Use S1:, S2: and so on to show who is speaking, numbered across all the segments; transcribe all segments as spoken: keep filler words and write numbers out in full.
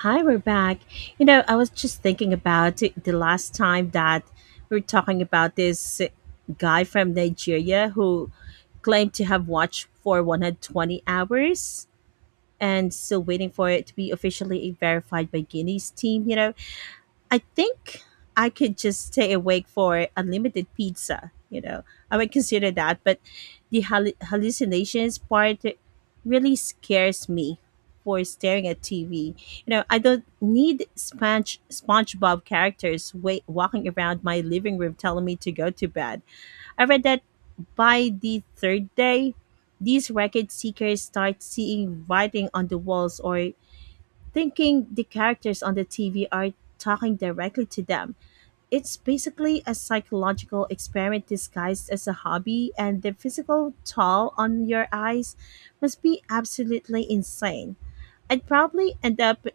S1: Hi, we're back. You know, I was just thinking about the last time that we were talking about this guy from Nigeria who claimed to have watched for one hundred twenty hours and still waiting for it to be officially verified by Guinea's team, you know. I think I could just stay awake for unlimited pizza. You know, I would consider that, but the hal- hallucinations part really scares me for staring at T V. You know, I don't need Sponge SpongeBob characters wait, walking around my living room telling me to go to bed. I read that by the third day, these record seekers start seeing writing on the walls or thinking the characters on the T V are talking directly to them. It's basically a psychological experiment disguised as a hobby, and the physical toll on your eyes must be absolutely insane. I'd probably end up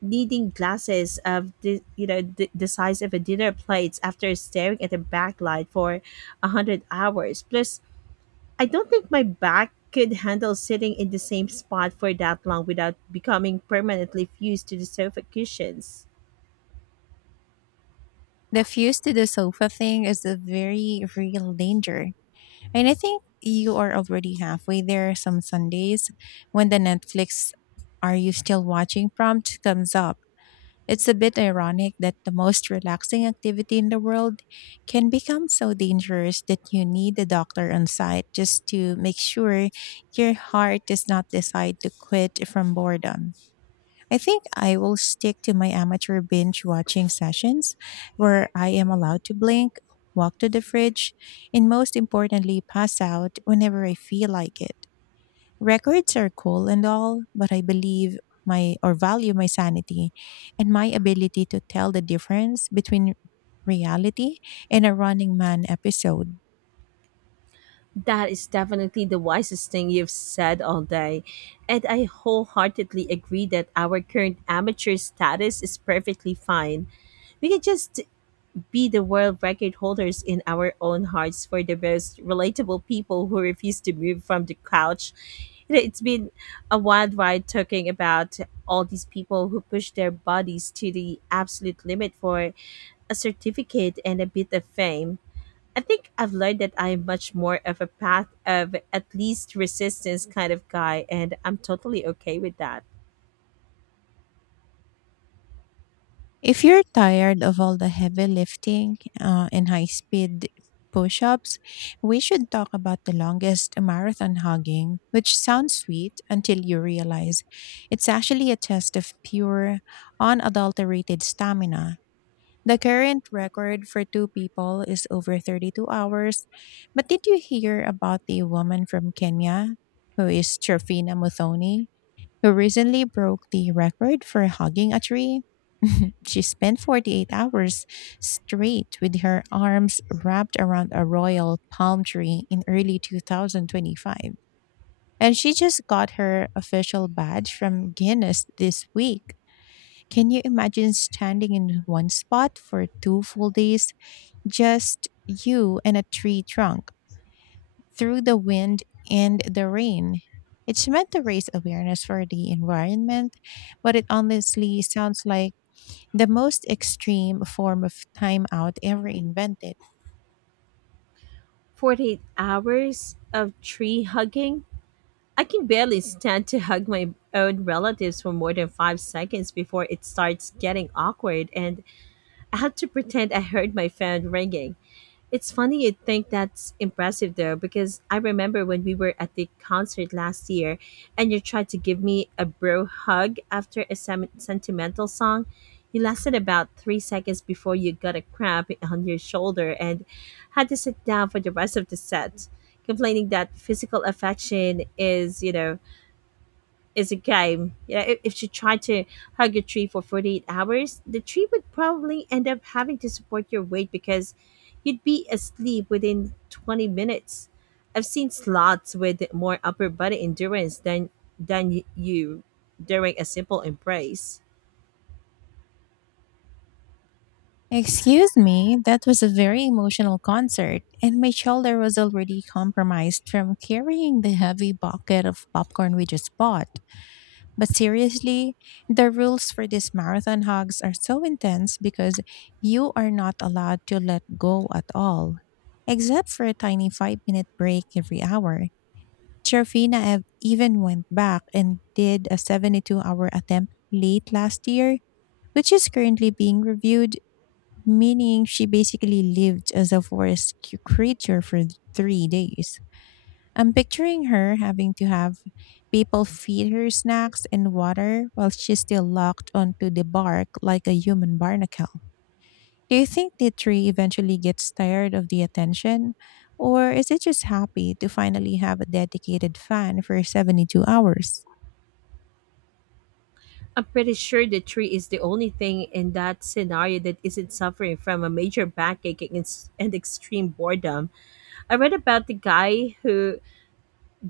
S1: needing glasses of the you know the, the size of a dinner plate after staring at a backlight for a hundred hours. Plus, I don't think my back could handle sitting in the same spot for that long without becoming permanently fused to the sofa cushions.
S2: The fuse to the sofa thing is a very real danger. And I think you are already halfway there some Sundays when the Netflix Are You Still Watching prompt comes up. It's a bit ironic that the most relaxing activity in the world can become so dangerous that you need a doctor on site just to make sure your heart does not decide to quit from boredom. I think I will stick to my amateur binge watching sessions where I am allowed to blink, walk to the fridge, and most importantly, pass out whenever I feel like it. Records are cool and all, but I believe my or value my sanity and my ability to tell the difference between reality and a running man episode.
S1: That is definitely the wisest thing you've said all day. And I wholeheartedly agree that our current amateur status is perfectly fine. We can just be the world record holders in our own hearts for the most relatable people who refuse to move from the couch. You know, it's been a wild ride talking about all these people who push their bodies to the absolute limit for a certificate and a bit of fame. I think I've learned that I'm much more of a path of at least resistance kind of guy, and I'm totally okay with that.
S2: If you're tired of all the heavy lifting uh, and high speed push ups, we should talk about the longest marathon hugging, which sounds sweet until you realize it's actually a test of pure, unadulterated stamina. The current record for two people is over thirty-two hours. But did you hear about the woman from Kenya, who is Trofina Muthoni, who recently broke the record for hugging a tree? She spent forty-eight hours straight with her arms wrapped around a royal palm tree in early twenty twenty-five. And she just got her official badge from Guinness this week. Can you imagine standing in one spot for two full days? Just you and a tree trunk, through the wind and the rain. It's meant to raise awareness for the environment, but it honestly sounds like the most extreme form of timeout ever invented.
S1: forty-eight hours of tree hugging? I can barely stand to hug my own relatives for more than five seconds before it starts getting awkward, and I have to pretend I heard my phone ringing. It's funny you'd think that's impressive though, because I remember when we were at the concert last year and you tried to give me a bro hug after a sem- sentimental song. You lasted about three seconds before you got a cramp on your shoulder and had to sit down for the rest of the set, complaining that physical affection is, you know, is a game. You know, if, if she tried to hug a tree for forty-eight hours, the tree would probably end up having to support your weight because you'd be asleep within twenty minutes. I've seen sloths with more upper body endurance than than y- you during a simple embrace.
S2: Excuse me, that was a very emotional concert, and my shoulder was already compromised from carrying the heavy bucket of popcorn we just bought. But seriously, the rules for these marathon hugs are so intense because you are not allowed to let go at all, except for a tiny five minute break every hour. Trofina ev- even went back and did a seventy-two hour attempt late last year, which is currently being reviewed, meaning she basically lived as a forest c- creature for three days. I'm picturing her having to have people feed her snacks and water while she's still locked onto the bark like a human barnacle. Do you think the tree eventually gets tired of the attention? Or is it just happy to finally have a dedicated fan for seventy-two hours?
S1: I'm pretty sure the tree is the only thing in that scenario that isn't suffering from a major backache and ex- and extreme boredom. I read about the guy who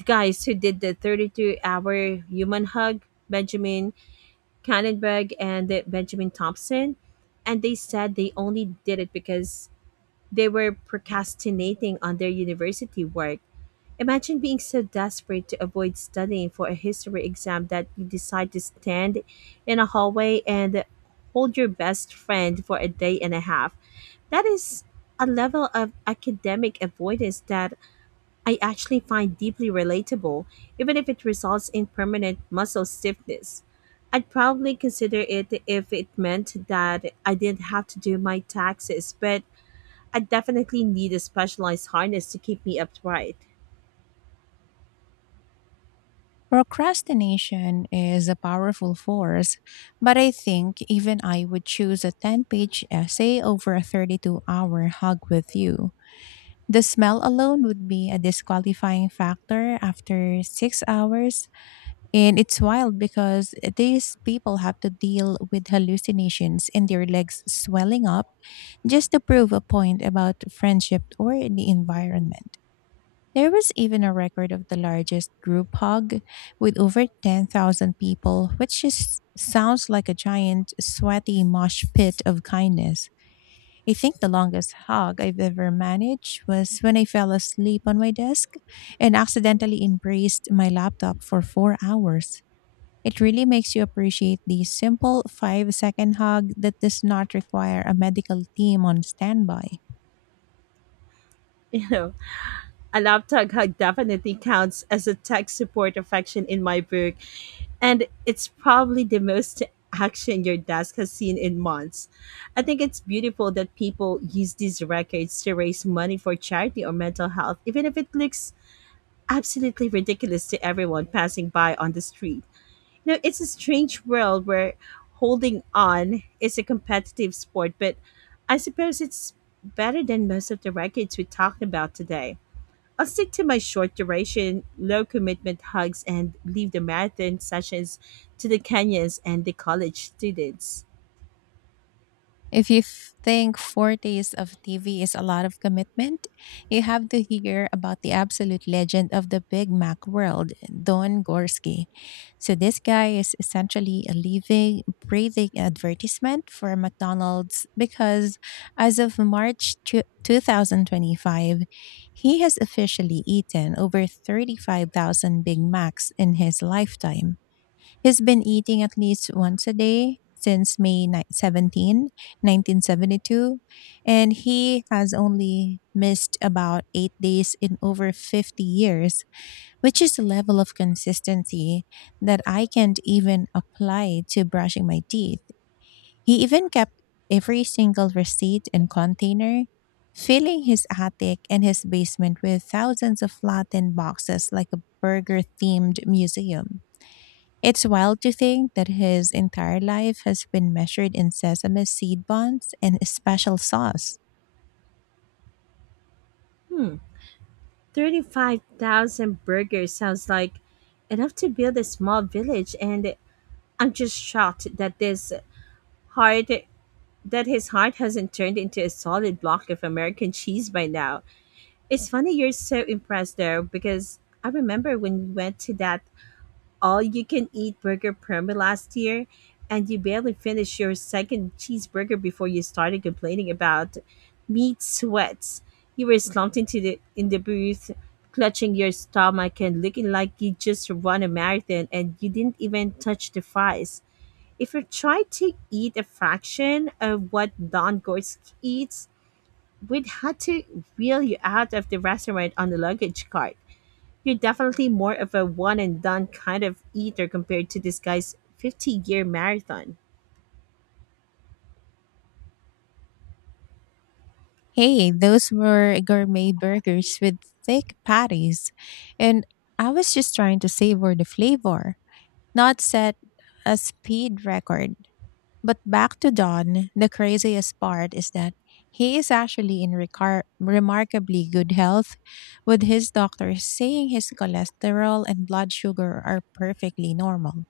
S1: guys who did the thirty-two-hour human hug, Benjamin Cannonberg and uh, Benjamin Thompson, and they said they only did it because they were procrastinating on their university work. Imagine being so desperate to avoid studying for a history exam that you decide to stand in a hallway and hold your best friend for a day and a half. That is a level of academic avoidance that I actually find deeply relatable, even if it results in permanent muscle stiffness. I'd probably consider it if it meant that I didn't have to do my taxes, but I definitely need a specialized harness to keep me upright.
S2: Procrastination is a powerful force, but I think even I would choose a ten page essay over a thirty-two hour hug with you. The smell alone would be a disqualifying factor after six hours. And it's wild because these people have to deal with hallucinations and their legs swelling up just to prove a point about friendship or the environment. There was even a record of the largest group hug with over ten thousand people, which just sounds like a giant, sweaty mosh pit of kindness. I think the longest hug I've ever managed was when I fell asleep on my desk and accidentally embraced my laptop for four hours. It really makes you appreciate the simple five second hug that does not require a medical team on standby.
S1: You know, a laptop hug definitely counts as a tech support affection in my book, and it's probably the most action your desk has seen in months. I think it's beautiful that people use these records to raise money for charity or mental health, even if it looks absolutely ridiculous to everyone passing by on the street. You know, it's a strange world where holding on is a competitive sport, but I suppose it's better than most of the records we talked about today. I'll stick to my short duration, low commitment hugs and leave the marathon sessions to the Kenyans and the college students.
S2: If you f- think four days of T V is a lot of commitment, you have to hear about the absolute legend of the Big Mac world, Don Gorski. So, this guy is essentially a living, breathing advertisement for McDonald's because, as of March two- two thousand twenty-five, he has officially eaten over thirty-five thousand Big Macs in his lifetime. He's been eating at least once a day since May ni- seventeen, nineteen seventy-two, and he has only missed about eight days in over fifty years, which is a level of consistency that I can't even apply to brushing my teeth. He even kept every single receipt and container, filling his attic and his basement with thousands of flattened boxes like a burger themed museum. It's wild to think that his entire life has been measured in sesame seed buns and a special sauce.
S1: Hmm, thirty-five thousand burgers sounds like enough to build a small village, and I'm just shocked that this heart that his heart hasn't turned into a solid block of American cheese by now. It's funny you're so impressed though, because I remember when we went to that all you can eat burger promo last year, and you barely finished your second cheeseburger before you started complaining about meat sweats. You were slumped into the in the booth, clutching your stomach and looking like you just run a marathon and you didn't even touch the fries. If you tried to eat a fraction of what Don Gorsk eats, we'd have to wheel you out of the restaurant on the luggage cart. You're definitely more of a one and done kind of eater compared to this guy's fifty year marathon.
S2: Hey, those were gourmet burgers with thick patties, and I was just trying to savor the flavor, not set a speed record. But back to Don, the craziest part is that he is actually in recar- remarkably good health, with his doctor saying his cholesterol and blood sugar are perfectly normal.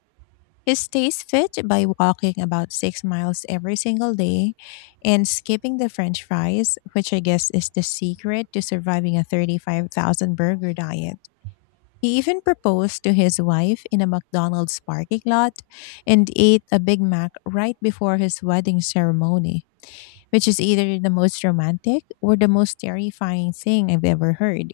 S2: He stays fit by walking about six miles every single day and skipping the french fries, which I guess is the secret to surviving a thirty-five thousand burger diet. He even proposed to his wife in a McDonald's parking lot and ate a Big Mac right before his wedding ceremony, which is either the most romantic or the most terrifying thing I've ever heard.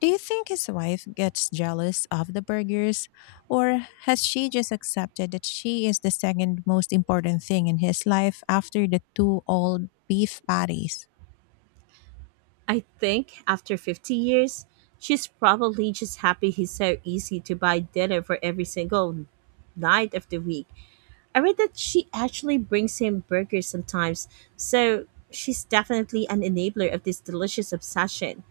S2: Do you think his wife gets jealous of the burgers, or has she just accepted that she is the second most important thing in his life after the two old beef patties?
S1: I think after fifty years, she's probably just happy he's so easy to buy dinner for every single night of the week. I read that she actually brings him burgers sometimes, so she's definitely an enabler of this delicious obsession.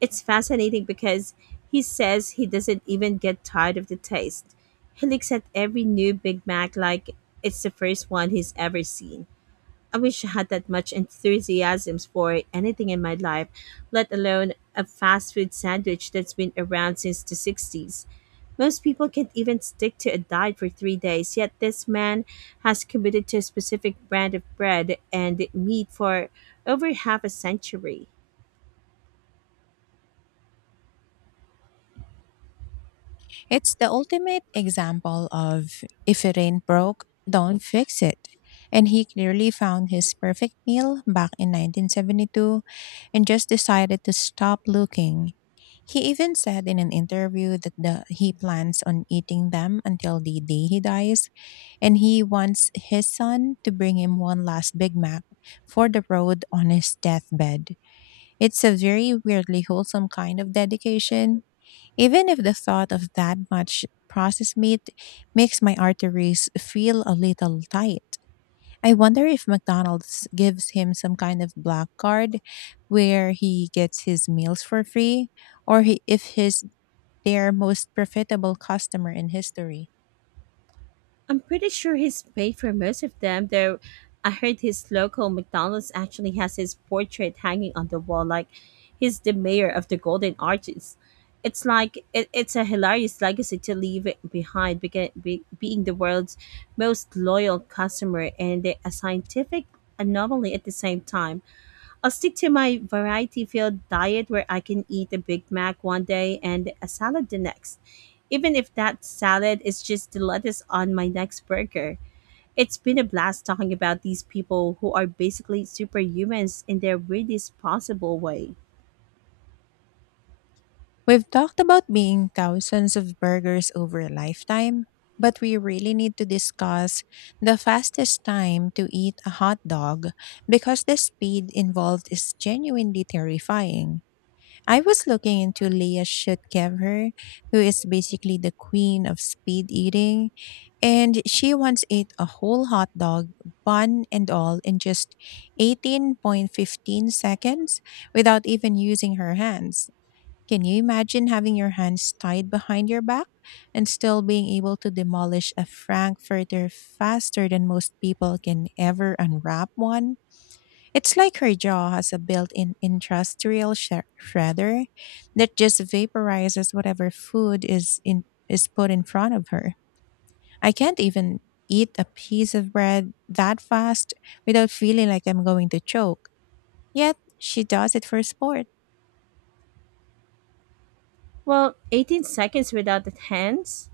S1: It's fascinating because he says he doesn't even get tired of the taste. He looks at every new Big Mac like it's the first one he's ever seen. I wish I had that much enthusiasm for anything in my life, let alone a fast food sandwich that's been around since the sixties. Most people can't even stick to a diet for three days, yet this man has committed to a specific brand of bread and meat for over half a century.
S2: It's the ultimate example of if it ain't broke, don't fix it. And he clearly found his perfect meal back in nineteen seventy-two and just decided to stop looking. He even said in an interview that the, he plans on eating them until the day he dies, and he wants his son to bring him one last Big Mac for the road on his deathbed. It's a very weirdly wholesome kind of dedication, even if the thought of that much processed meat makes my arteries feel a little tight. I wonder if McDonald's gives him some kind of black card where he gets his meals for free, or he, if he's their most profitable customer in history.
S1: I'm pretty sure he's paid for most of them, though I heard his local McDonald's actually has his portrait hanging on the wall, like he's the mayor of the Golden Arches. It's like it, it's a hilarious legacy to leave it behind, beca- be, being the world's most loyal customer and a scientific anomaly at the same time. I'll stick to my variety filled diet where I can eat a Big Mac one day and a salad the next. Even if that salad is just the lettuce on my next burger. It's been a blast talking about these people who are basically superhumans in their weirdest possible way.
S2: We've talked about being thousands of burgers over a lifetime, but we really need to discuss the fastest time to eat a hot dog because the speed involved is genuinely terrifying. I was looking into Leah Shutkevher, who is basically the queen of speed eating, and she once ate a whole hot dog, bun and all, in just eighteen point one five seconds without even using her hands. Can you imagine having your hands tied behind your back and still being able to demolish a Frankfurter faster than most people can ever unwrap one? It's like her jaw has a built in industrial sh- shredder that just vaporizes whatever food is, in, is put in front of her. I can't even eat a piece of bread that fast without feeling like I'm going to choke. Yet, she does it for sport.
S1: Well, eighteen seconds without the hands?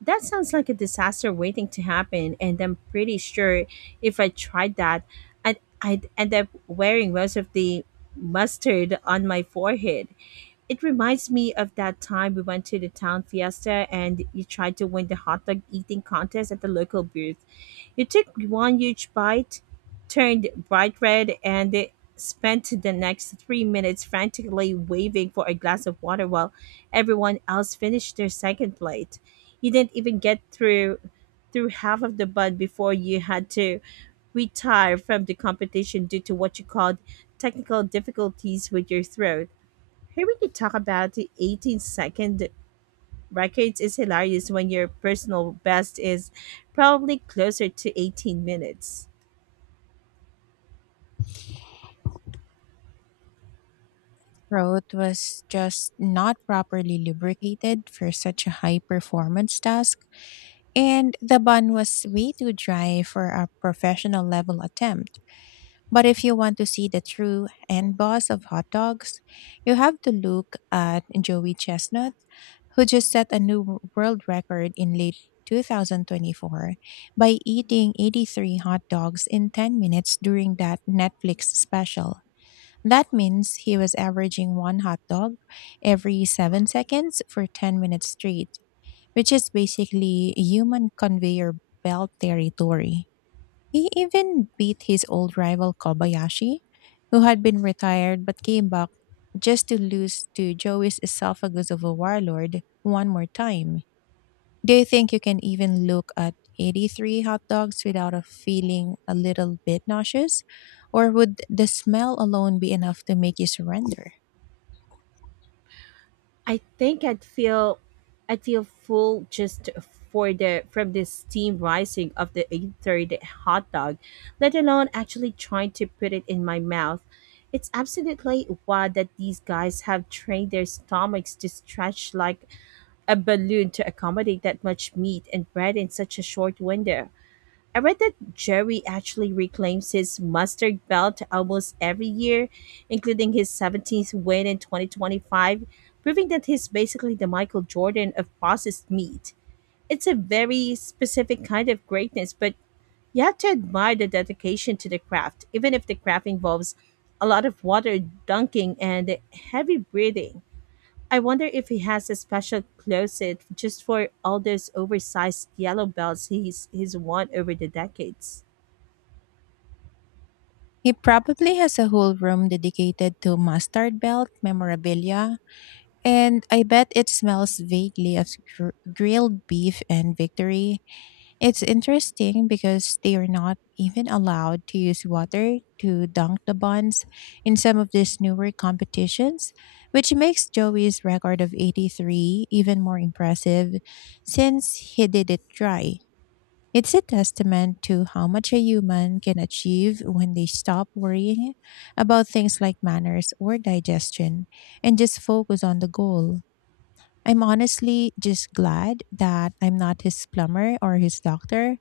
S1: That sounds like a disaster waiting to happen, and I'm pretty sure if I tried that, I'd, I'd end up wearing most of the mustard on my forehead. It reminds me of that time we went to the town fiesta and you tried to win the hot dog eating contest at the local booth. You took one huge bite, turned bright red, and spent the next three minutes frantically waving for a glass of water while everyone else finished their second plate. You didn't even get through through half of the bun before you had to retire from the competition due to what you called technical difficulties with your throat. Here we could talk about the eighteen second records is hilarious when your personal best is probably closer to eighteen minutes.
S2: Throat was just not properly lubricated for such a high performance task, and the bun was way too dry for a professional level attempt. But if you want to see the true end boss of hot dogs, you have to look at Joey Chestnut, who just set a new w- world record in late twenty twenty-four by eating eighty-three hot dogs in ten minutes during that Netflix special. That means he was averaging one hot dog every seven seconds for ten minutes straight, which is basically human conveyor belt territory. He even beat his old rival Kobayashi, who had been retired but came back just to lose to Joey's esophagus of a warlord one more time. Do you think you can even look at eighty-three hot dogs without a feeling a little bit nauseous? Or would the smell alone be enough to make you surrender?
S1: I think I'd feel I'd feel full just for the from the steam rising of the eight thirty hot dog, let alone actually trying to put it in my mouth. It's absolutely wild that these guys have trained their stomachs to stretch like a balloon to accommodate that much meat and bread in such a short window. I read that Jerry actually reclaims his mustard belt almost every year, including his seventeenth win in twenty twenty-five, proving that he's basically the Michael Jordan of processed meat. It's a very specific kind of greatness, but you have to admire the dedication to the craft, even if the craft involves a lot of water dunking and heavy breathing. I wonder if he has a special closet just for all those oversized yellow belts he's he's won over the decades.
S2: He probably has a whole room dedicated to mustard belt memorabilia, and I bet it smells vaguely of gr- grilled beef and victory. It's interesting because they are not even allowed to use water to dunk the buns in some of these newer competitions, which makes Joey's record of eighty-three even more impressive since he did it dry. It's a testament to how much a human can achieve when they stop worrying about things like manners or digestion and just focus on the goal. I'm honestly just glad that I'm not his plumber or his doctor,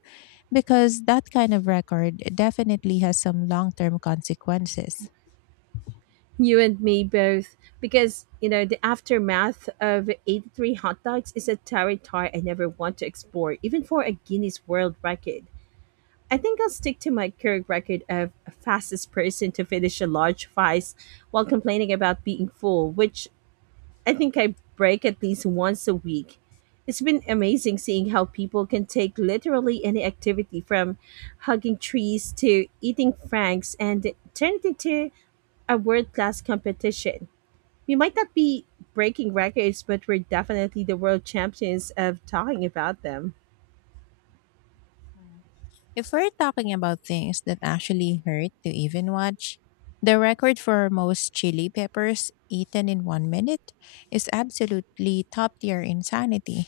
S2: because that kind of record definitely has some long term consequences.
S1: You and me both. Because, you know, the aftermath of eighty-three hot dogs is a territory I never want to explore, even for a Guinness World Record. I think I'll stick to my current record of fastest person to finish a large fries while complaining about being full, which I think I break at least once a week. It's been amazing seeing how people can take literally any activity from hugging trees to eating franks and turn it into a world class competition. We might not be breaking records, but we're definitely the world champions of talking about them.
S2: Mm. If we're talking about things that actually hurt to even watch, the record for most chili peppers eaten in one minute is absolutely top tier insanity.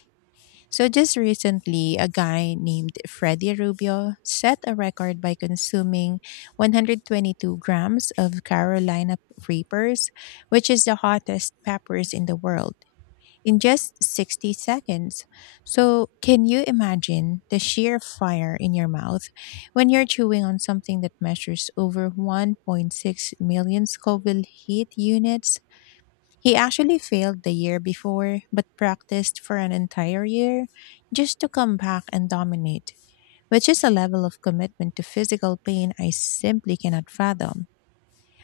S2: So, just recently, a guy named Freddie Rubio set a record by consuming one hundred twenty-two grams of Carolina Reapers, which is the hottest peppers in the world, in just sixty seconds. So, can you imagine the sheer fire in your mouth when you're chewing on something that measures over one point six million Scoville heat units? He actually failed the year before, but practiced for an entire year just to come back and dominate, which is a level of commitment to physical pain I simply cannot fathom.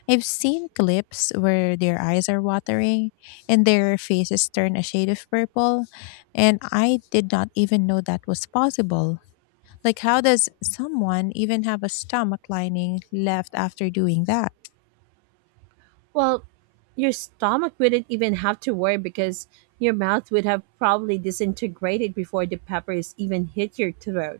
S2: I've seen clips where their eyes are watering and their faces turn a shade of purple, and I did not even know that was possible. Like, how does someone even have a stomach lining left after doing that?
S1: Well, your stomach wouldn't even have to worry because your mouth would have probably disintegrated before the peppers even hit your throat.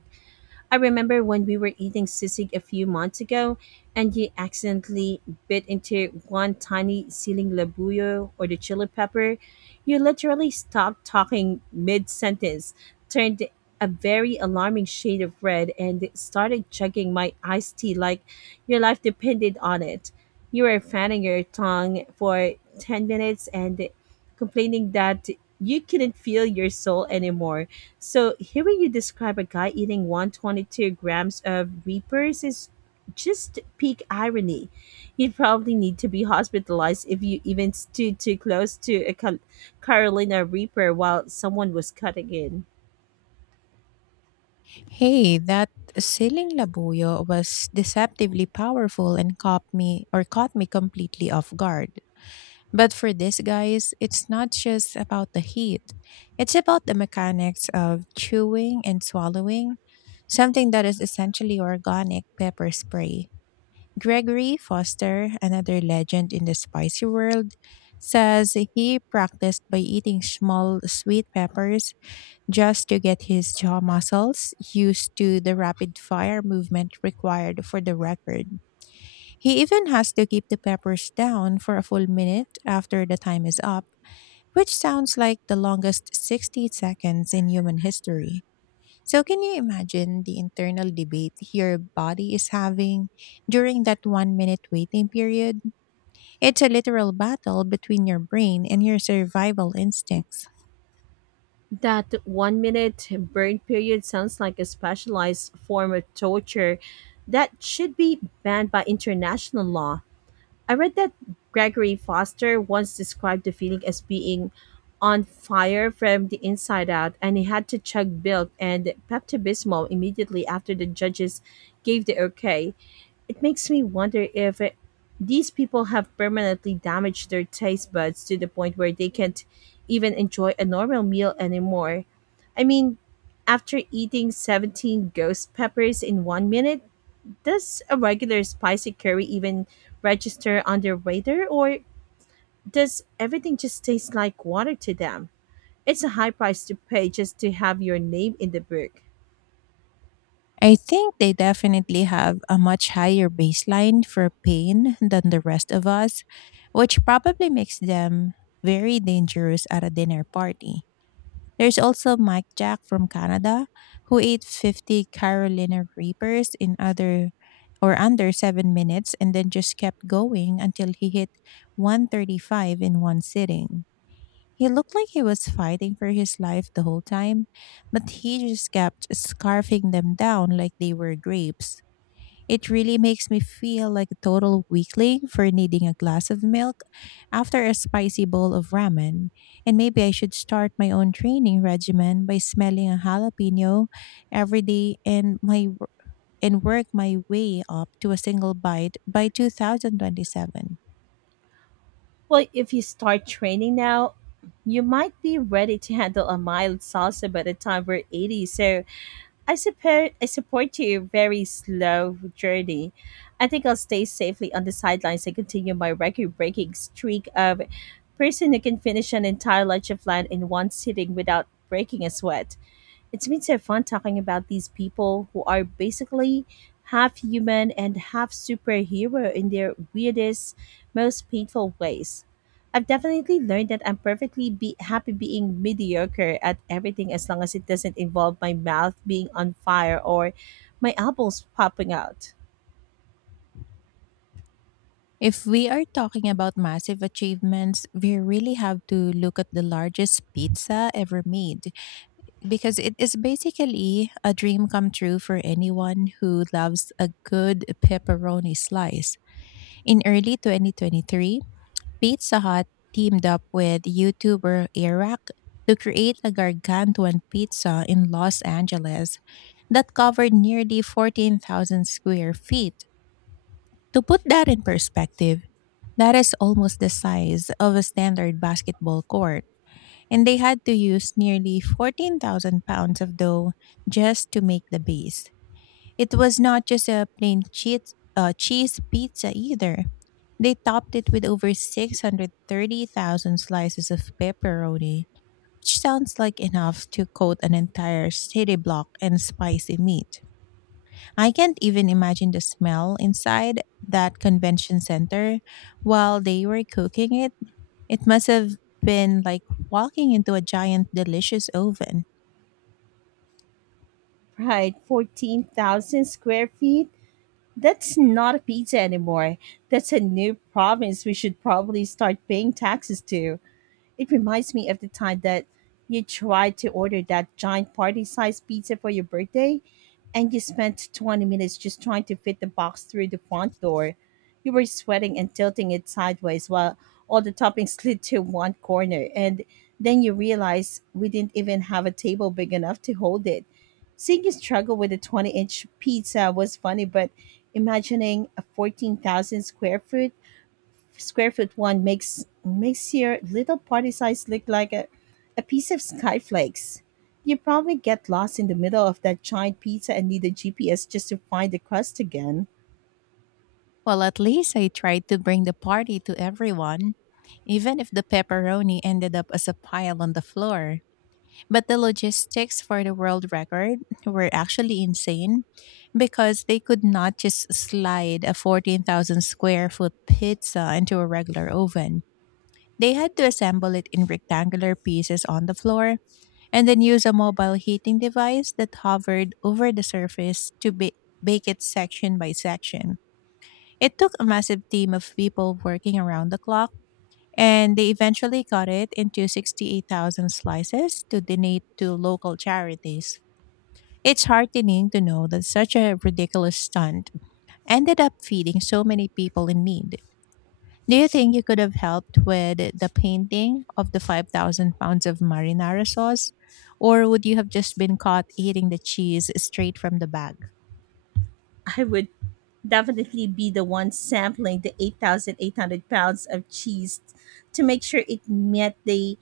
S1: I remember when we were eating sisig a few months ago and you accidentally bit into one tiny siling labuyo or the chili pepper. You literally stopped talking mid sentence, turned a very alarming shade of red, and started chugging my iced tea like your life depended on it. You were fanning your tongue for ten minutes and complaining that you couldn't feel your soul anymore, so hearing you describe a guy eating one hundred twenty-two grams of reapers is just peak irony. You'd probably need to be hospitalized if you even stood too close to a Cal- Carolina reaper while someone was cutting in.
S2: Hey, that siling labuyo was deceptively powerful and caught me or caught me completely off guard. But for these guys, it's not just about the heat. It's about the mechanics of chewing and swallowing, something that is essentially organic pepper spray. Gregory Foster, another legend in the spicy world, says he practiced by eating small sweet peppers just to get his jaw muscles used to the rapid fire movement required for the record. He even has to keep the peppers down for a full minute after the time is up, which sounds like the longest sixty seconds in human history. So, can you imagine the internal debate your body is having during that one minute waiting period? It's a literal battle between your brain and your survival instincts.
S1: That one minute burn period sounds like a specialized form of torture that should be banned by international law. I read that Gregory Foster once described the feeling as being on fire from the inside out, and he had to chug milk and Pepto-Bismol immediately after the judges gave the okay. It makes me wonder if it, these people have permanently damaged their taste buds to the point where they can't even enjoy a normal meal anymore. I mean, after eating seventeen ghost peppers in one minute, does a regular spicy curry even register on their radar, or does everything just taste like water to them? It's a high price to pay just to have your name in the book.
S2: I think they definitely have a much higher baseline for pain than the rest of us, which probably makes them very dangerous at a dinner party. There's also Mike Jack from Canada, who ate fifty Carolina Reapers in other or under seven minutes and then just kept going until he hit one thirty-five in one sitting. He looked like he was fighting for his life the whole time, but he just kept scarfing them down like they were grapes. It really makes me feel like a total weakling for needing a glass of milk after a spicy bowl of ramen. And maybe I should start my own training regimen by smelling a jalapeno every day, and my and work my way up to a single bite by two thousand twenty-seven.
S1: Well, if you start training now, you might be ready to handle a mild salsa by the time we're eighty, so I support I support your very slow journey. I think I'll stay safely on the sidelines and continue my record-breaking streak of person who can finish an entire lunch of land in one sitting without breaking a sweat. It's been so fun talking about these people who are basically half human and half superhero in their weirdest, most painful ways. I've definitely learned that I'm perfectly be- happy being mediocre at everything as long as it doesn't involve my mouth being on fire or my elbows popping out.
S2: If we are talking about massive achievements, we really have to look at the largest pizza ever made, because it is basically a dream come true for anyone who loves a good pepperoni slice. In early twenty twenty-three, Pizza Hut teamed up with YouTuber Iraq to create a gargantuan pizza in Los Angeles that covered nearly fourteen thousand square feet. To put that in perspective, that is almost the size of a standard basketball court, and they had to use nearly fourteen thousand pounds of dough just to make the base. It was not just a plain cheese, uh, cheese pizza either. They topped it with over six hundred thirty thousand slices of pepperoni, which sounds like enough to coat an entire city block in spicy meat. I can't even imagine the smell inside that convention center while they were cooking it it must have been like walking into a giant, delicious oven.
S1: Right, fourteen thousand square feet? That's not a pizza anymore. That's a new province we should probably start paying taxes to. It reminds me of the time that you tried to order that giant party sized pizza for your birthday, and you spent twenty minutes just trying to fit the box through the front door. You were sweating and tilting it sideways while all the toppings slid to one corner, and then you realized we didn't even have a table big enough to hold it. Seeing you struggle with a twenty inch pizza was funny, but imagining a fourteen thousand square foot square foot one makes makes your little party size look like a, a piece of skyflakes. You probably get lost in the middle of that giant pizza and need a G P S just to find the crust again.
S2: Well, at least I tried to bring the party to everyone, even if the pepperoni ended up as a pile on the floor. But the logistics for the world record were actually insane, because they could not just slide a fourteen thousand square foot pizza into a regular oven. They had to assemble it in rectangular pieces on the floor and then use a mobile heating device that hovered over the surface to ba- bake it section by section. It took a massive team of people working around the clock, and they eventually cut it into sixty-eight thousand slices to donate to local charities. It's heartening to know that such a ridiculous stunt ended up feeding so many people in need. Do you think you could have helped with the painting of the five thousand pounds of marinara sauce? Or would you have just been caught eating the cheese straight from the bag?
S1: I would definitely be the one sampling the eight thousand eight hundred pounds of cheese to make sure it met the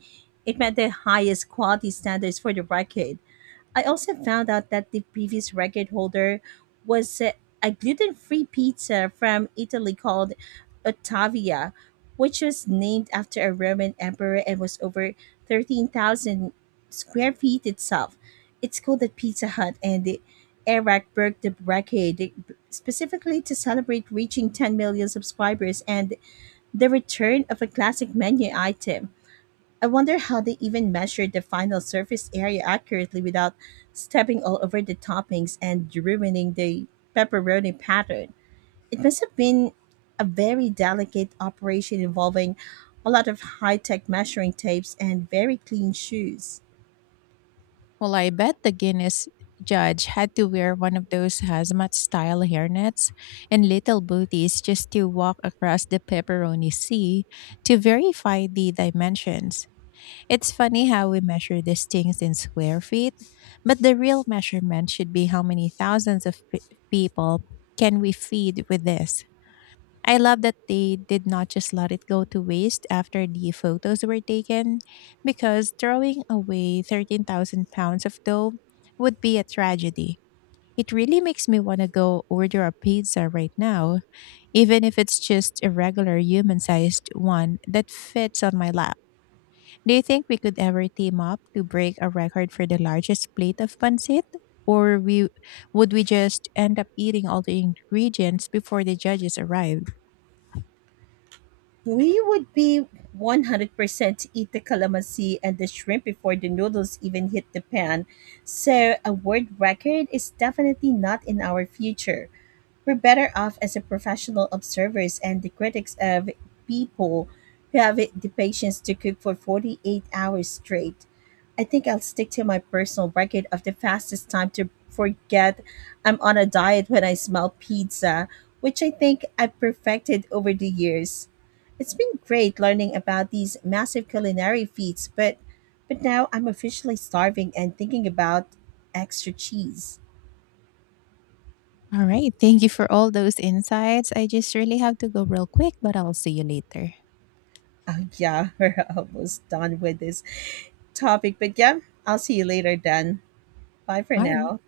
S1: it met the highest quality standards for the record. I also found out that the previous record holder was uh, a gluten free pizza from Italy called Ottavia, which was named after a Roman emperor and was over thirteen thousand square feet itself. It's called the Pizza Hut, and the Iraq broke the record specifically to celebrate reaching ten million subscribers and the return of a classic menu item. I wonder how they even measured the final surface area accurately without stepping all over the toppings and ruining the pepperoni pattern. It must have been a very delicate operation involving a lot of high tech measuring tapes and very clean shoes.
S2: Well, I bet the Guinness judge had to wear one of those hazmat style hairnets and little booties just to walk across the pepperoni sea to verify the dimensions. It's funny how we measure these things in square feet, but the real measurement should be how many thousands of pe people can we feed with this. I love that they did not just let it go to waste after the photos were taken, because throwing away thirteen thousand pounds of dough would be a tragedy. It really makes me want to go order a pizza right now, even if it's just a regular human sized one that fits on my lap. Do you think we could ever team up to break a record for the largest plate of pancit? Or we would we just end up eating all the ingredients before the judges arrive?
S1: We would be one hundred percent eat the calamansi and the shrimp before the noodles even hit the pan, so a world record is definitely not in our future. We're better off as the professional observers and the critics of people who have it- the patience to cook for forty-eight hours straight. I think I'll stick to my personal record of the fastest time to forget I'm on a diet when I smell pizza, which I think I've perfected over the years. It's been great learning about these massive culinary feats, but but now I'm officially starving and thinking about extra cheese.
S2: All right. Thank you for all those insights. I just really have to go real quick, but I'll see you later.
S1: Oh yeah, we're almost done with this topic. But yeah, I'll see you later, Dan. Bye for
S2: All right.
S1: now.